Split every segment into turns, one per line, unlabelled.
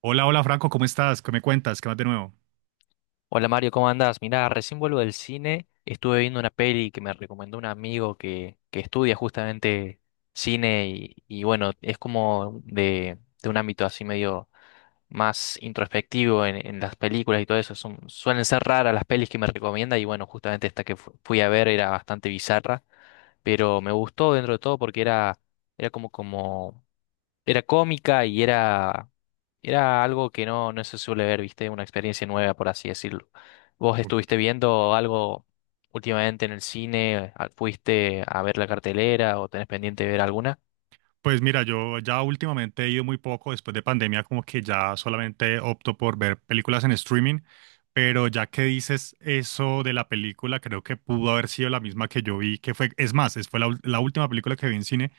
Hola, hola Franco, ¿cómo estás? ¿Qué me cuentas? ¿Qué más de nuevo?
Hola Mario, ¿cómo andás? Mirá, recién vuelvo del cine, estuve viendo una peli que me recomendó un amigo que estudia justamente cine y bueno, es como de un ámbito así medio más introspectivo en las películas y todo eso. Suelen ser raras las pelis que me recomienda y bueno, justamente esta que fui a ver era bastante bizarra pero me gustó dentro de todo porque era como, como, era cómica y era algo que no se suele ver, viste, una experiencia nueva, por así decirlo. ¿Vos estuviste viendo algo últimamente en el cine? ¿Fuiste a ver la cartelera o tenés pendiente de ver alguna?
Pues mira, yo ya últimamente he ido muy poco, después de pandemia como que ya solamente opto por ver películas en streaming, pero ya que dices eso de la película, creo que pudo haber sido la misma que yo vi, que fue, es más, es fue la última película que vi en cine,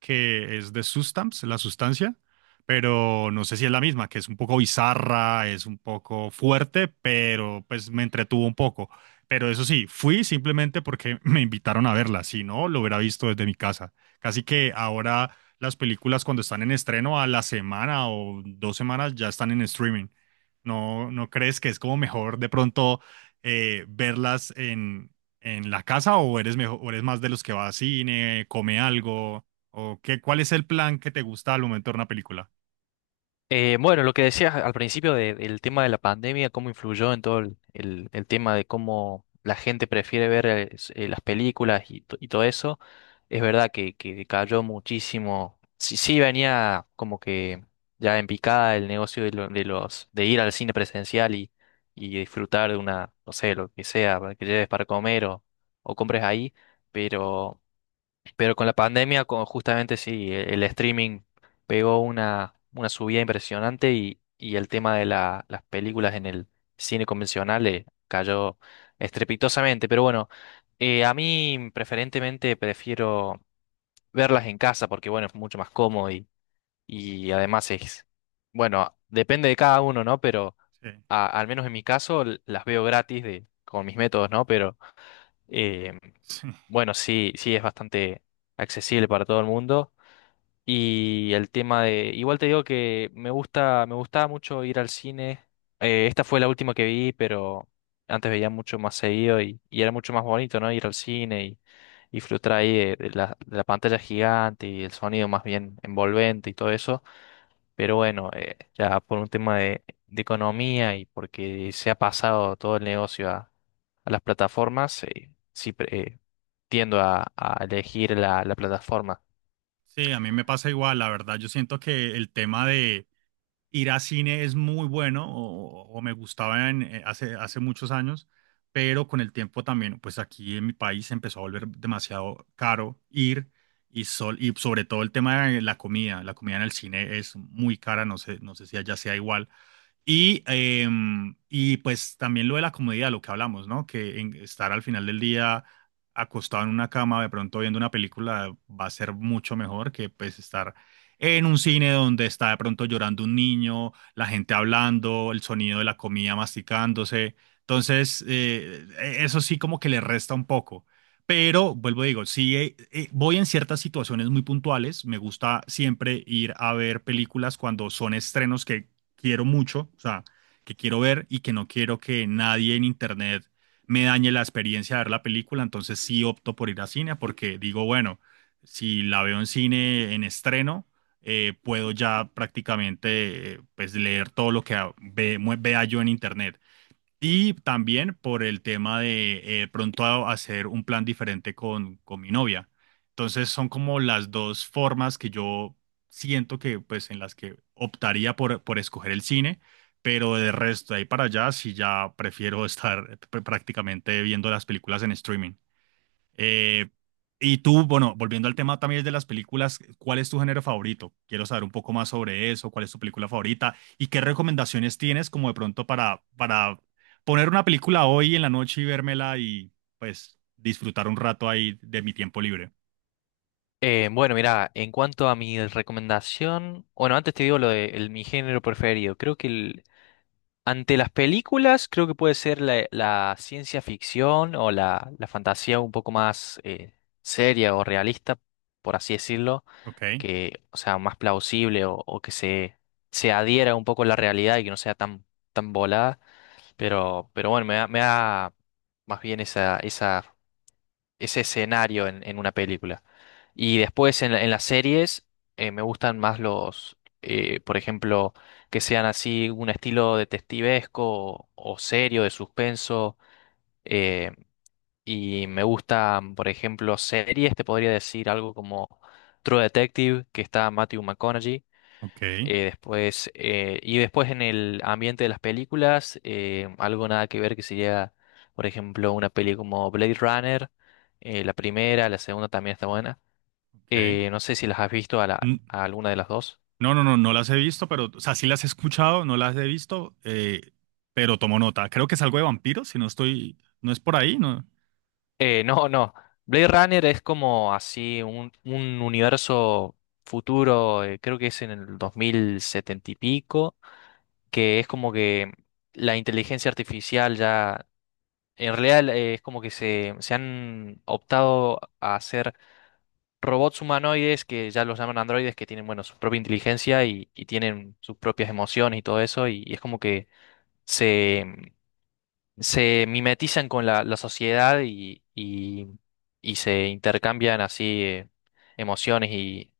que es de Sustance, La Sustancia, pero no sé si es la misma, que es un poco bizarra, es un poco fuerte, pero pues me entretuvo un poco. Pero eso sí, fui simplemente porque me invitaron a verla, si no, lo hubiera visto desde mi casa. Casi que ahora las películas cuando están en estreno a la semana o dos semanas ya están en streaming. ¿No, no crees que es como mejor de pronto verlas en la casa o eres mejor, o eres más de los que va a cine, come algo? ¿O qué, cuál es el plan que te gusta al momento de ver una película?
Bueno, lo que decías al principio del tema de la pandemia, cómo influyó en todo el tema de cómo la gente prefiere ver las películas y todo eso, es verdad que cayó muchísimo. Sí, sí venía como que ya en picada el negocio de los de ir al cine presencial y disfrutar de una, no sé, lo que sea, para que lleves para comer o compres ahí, pero con la pandemia, con, justamente sí, el streaming pegó una subida impresionante y el tema de las películas en el cine convencional cayó estrepitosamente. Pero bueno, a mí preferentemente prefiero verlas en casa porque bueno, es mucho más cómodo y además es, bueno, depende de cada uno, ¿no? Pero
Sí.
al menos en mi caso las veo gratis de, con mis métodos, ¿no? Eh,
Sí,
bueno, sí, sí es bastante accesible para todo el mundo. Y el tema de, igual te digo que me gusta, me gustaba mucho ir al cine. Esta fue la última que vi, pero antes veía mucho más seguido y era mucho más bonito, ¿no? Ir al cine y disfrutar ahí de la pantalla gigante y el sonido más bien envolvente y todo eso. Pero bueno, ya por un tema de economía y porque se ha pasado todo el negocio a las plataformas, tiendo a elegir la, la plataforma.
sí, a mí me pasa igual, la verdad. Yo siento que el tema de ir a cine es muy bueno o me gustaba en, hace, hace muchos años, pero con el tiempo también, pues aquí en mi país se empezó a volver demasiado caro ir y, sol, y sobre todo el tema de la comida en el cine es muy cara, no sé, no sé si allá sea igual, y, eh, y pues también lo de la comodidad, lo que hablamos, ¿no? Estar al final del día acostado en una cama, de pronto viendo una película, va a ser mucho mejor que pues estar en un cine donde está de pronto llorando un niño, la gente hablando, el sonido de la comida masticándose. Entonces, eso sí como que le resta un poco. Pero, vuelvo a digo, sí, voy en ciertas situaciones muy puntuales. Me gusta siempre ir a ver películas cuando son estrenos que quiero mucho, o sea, que quiero ver y que no quiero que nadie en internet me dañe la experiencia de ver la película, entonces sí opto por ir a cine porque digo, bueno, si la veo en cine en estreno, puedo ya prácticamente pues leer todo lo que vea yo en internet. Y también por el tema de hacer un plan diferente con mi novia. Entonces son como las dos formas que yo siento que pues en las que optaría por escoger el cine, pero de resto de ahí para allá sí ya prefiero estar prácticamente viendo las películas en streaming. Eh, y tú, bueno, volviendo al tema también de las películas, ¿cuál es tu género favorito? Quiero saber un poco más sobre eso, cuál es tu película favorita y qué recomendaciones tienes como de pronto para poner una película hoy en la noche y vérmela y pues disfrutar un rato ahí de mi tiempo libre.
Bueno, mira, en cuanto a mi recomendación, bueno, antes te digo lo de mi género preferido. Creo que ante las películas, creo que puede ser la, la ciencia ficción o la fantasía un poco más seria o realista, por así decirlo,
Ok,
que, o sea, más plausible o que se adhiera un poco a la realidad y que no sea tan, tan volada. Pero bueno, me da más bien esa, esa ese escenario en una película. Y después en, en las series me gustan más los, por ejemplo, que sean así un estilo detectivesco o serio, de suspenso. eh, y me gustan, por ejemplo, series, te podría decir algo como True Detective, que está Matthew McConaughey.
ok,
Y después en el ambiente de las películas, algo nada que ver que sería, por ejemplo, una peli como Blade Runner, la primera, la segunda también está buena.
ok.
No sé si las has visto a,
Mm.
a alguna de las dos.
No, no, no, no las he visto, pero, o sea, sí las he escuchado, no las he visto, pero tomo nota. Creo que es algo de vampiros, si no estoy, no es por ahí, ¿no?
No, no. Blade Runner es como así un universo futuro, creo que es en el 2070 y pico, que es como que la inteligencia artificial ya. En realidad es como que se han optado a hacer robots humanoides que ya los llaman androides, que tienen, bueno, su propia inteligencia y tienen sus propias emociones y todo eso, y es como que se, se mimetizan con la, la sociedad y se intercambian así emociones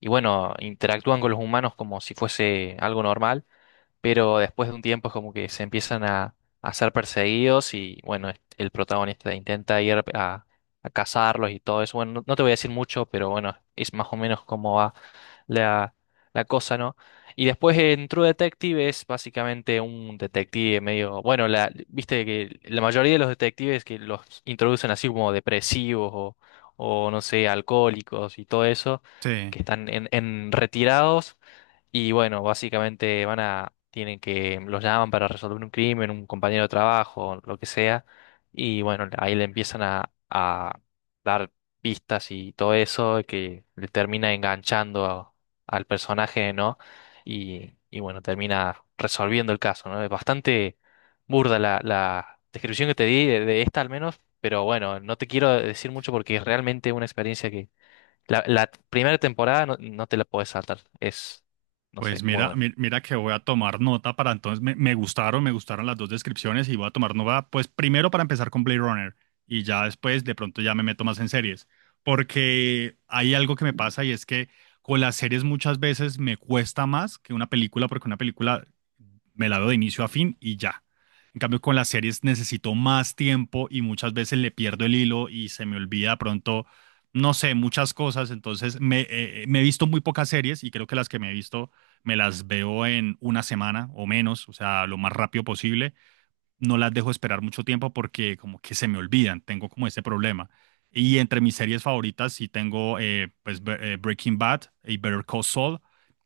y, bueno, interactúan con los humanos como si fuese algo normal pero después de un tiempo es como que se empiezan a ser perseguidos y bueno, el protagonista intenta ir a cazarlos y todo eso. Bueno, no, no te voy a decir mucho, pero bueno, es más o menos cómo va la, la cosa, ¿no? Y después en True Detective es básicamente un detective medio, bueno, la, viste que la mayoría de los detectives que los introducen así como depresivos o no sé, alcohólicos y todo eso,
Sí.
que están en retirados. Y bueno, básicamente van a, tienen que, los llaman para resolver un crimen, un compañero de trabajo, lo que sea. Y bueno, ahí le empiezan a dar pistas y todo eso, que le termina enganchando al personaje, ¿no? Y bueno, termina resolviendo el caso, ¿no? Es bastante burda la, la descripción que te di de esta al menos, pero bueno, no te quiero decir mucho porque es realmente una experiencia la, la primera temporada no, no te la puedes saltar. Es, no
Pues
sé, muy
mira,
buena.
mira que voy a tomar nota para entonces, me, me gustaron las dos descripciones y voy a tomar nota, pues primero para empezar con Blade Runner y ya después de pronto ya me meto más en series, porque hay algo que me pasa y es que con las series muchas veces me cuesta más que una película porque una película me la veo de inicio a fin y ya. En cambio con las series necesito más tiempo y muchas veces le pierdo el hilo y se me olvida de pronto, no sé, muchas cosas, entonces me, me he visto muy pocas series y creo que las que me he visto me las veo en una semana o menos, o sea, lo más rápido posible. No las dejo esperar mucho tiempo porque como que se me olvidan, tengo como ese problema. Y entre mis series favoritas sí tengo pues, Breaking Bad y Better Call Saul,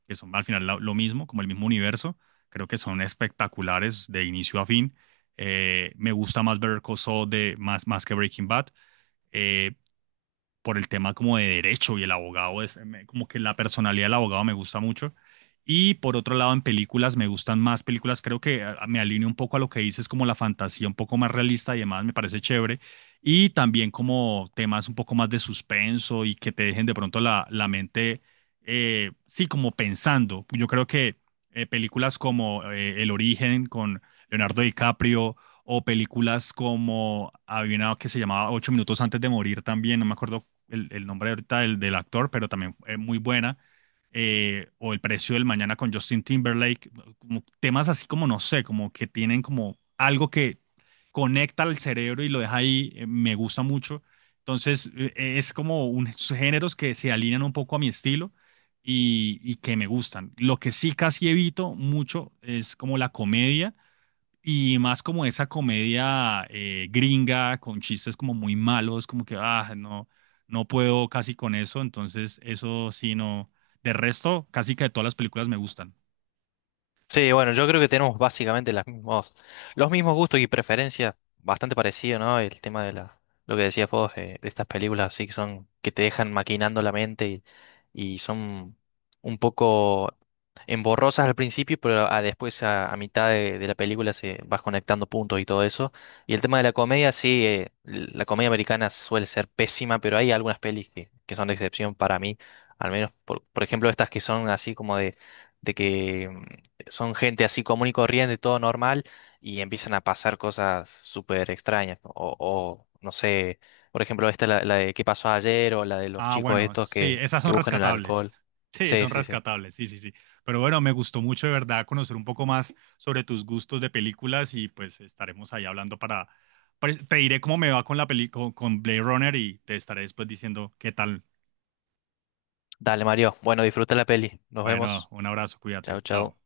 que son al final lo, mismo, como el mismo universo. Creo que son espectaculares de inicio a fin. Me gusta más Better Call Saul de, más, más que Breaking Bad. Eh, por el tema como de derecho y el abogado es como que la personalidad del abogado me gusta mucho. Y por otro lado, en películas me gustan más películas, creo que ah, me alineo un poco a lo que dices, como la fantasía un poco más realista y demás, me parece chévere. Y también como temas un poco más de suspenso y que te dejen de pronto la, la mente, sí, como pensando. Yo creo que películas como El Origen con Leonardo DiCaprio, o películas como había una que se llamaba 8 minutos antes de morir también, no me acuerdo el nombre ahorita del, del actor, pero también es muy buena, o El precio del mañana con Justin Timberlake, como temas así como, no sé, como que tienen como algo que conecta al cerebro y lo deja ahí, me gusta mucho. Entonces, es como unos géneros que se alinean un poco a mi estilo y que me gustan. Lo que sí casi evito mucho es como la comedia y más como esa comedia gringa con chistes como muy malos, como que, ah, no, no puedo casi con eso. Entonces, eso sí, no. De resto, casi que todas las películas me gustan.
Sí, bueno, yo creo que tenemos básicamente las mismos, los mismos gustos y preferencias, bastante parecido, ¿no? El tema de la, lo que decías vos, de estas películas así que son, que te dejan maquinando la mente y son un poco emborrosas al principio, pero a, después a mitad de la película se vas conectando puntos y todo eso. Y el tema de la comedia, sí, la comedia americana suele ser pésima, pero hay algunas pelis que son de excepción para mí, al menos por ejemplo estas que son así como de que son gente así común y corriente, todo normal, y empiezan a pasar cosas súper extrañas. ¿No? O, no sé, por ejemplo, esta, la de qué pasó ayer, o la de los
Ah,
chicos
bueno,
estos
sí,
que,
esas
que
son
buscan el
rescatables.
alcohol.
Sí,
Sí,
son
sí, sí.
rescatables, sí, sí, sí. Pero bueno, me gustó mucho de verdad conocer un poco más sobre tus gustos de películas y pues estaremos ahí hablando para... Te diré cómo me va con la película, con Blade Runner y te estaré después diciendo qué tal.
Dale, Mario. Bueno, disfruta la peli. Nos
Bueno,
vemos.
un abrazo, cuídate,
Chao,
chao.
chao.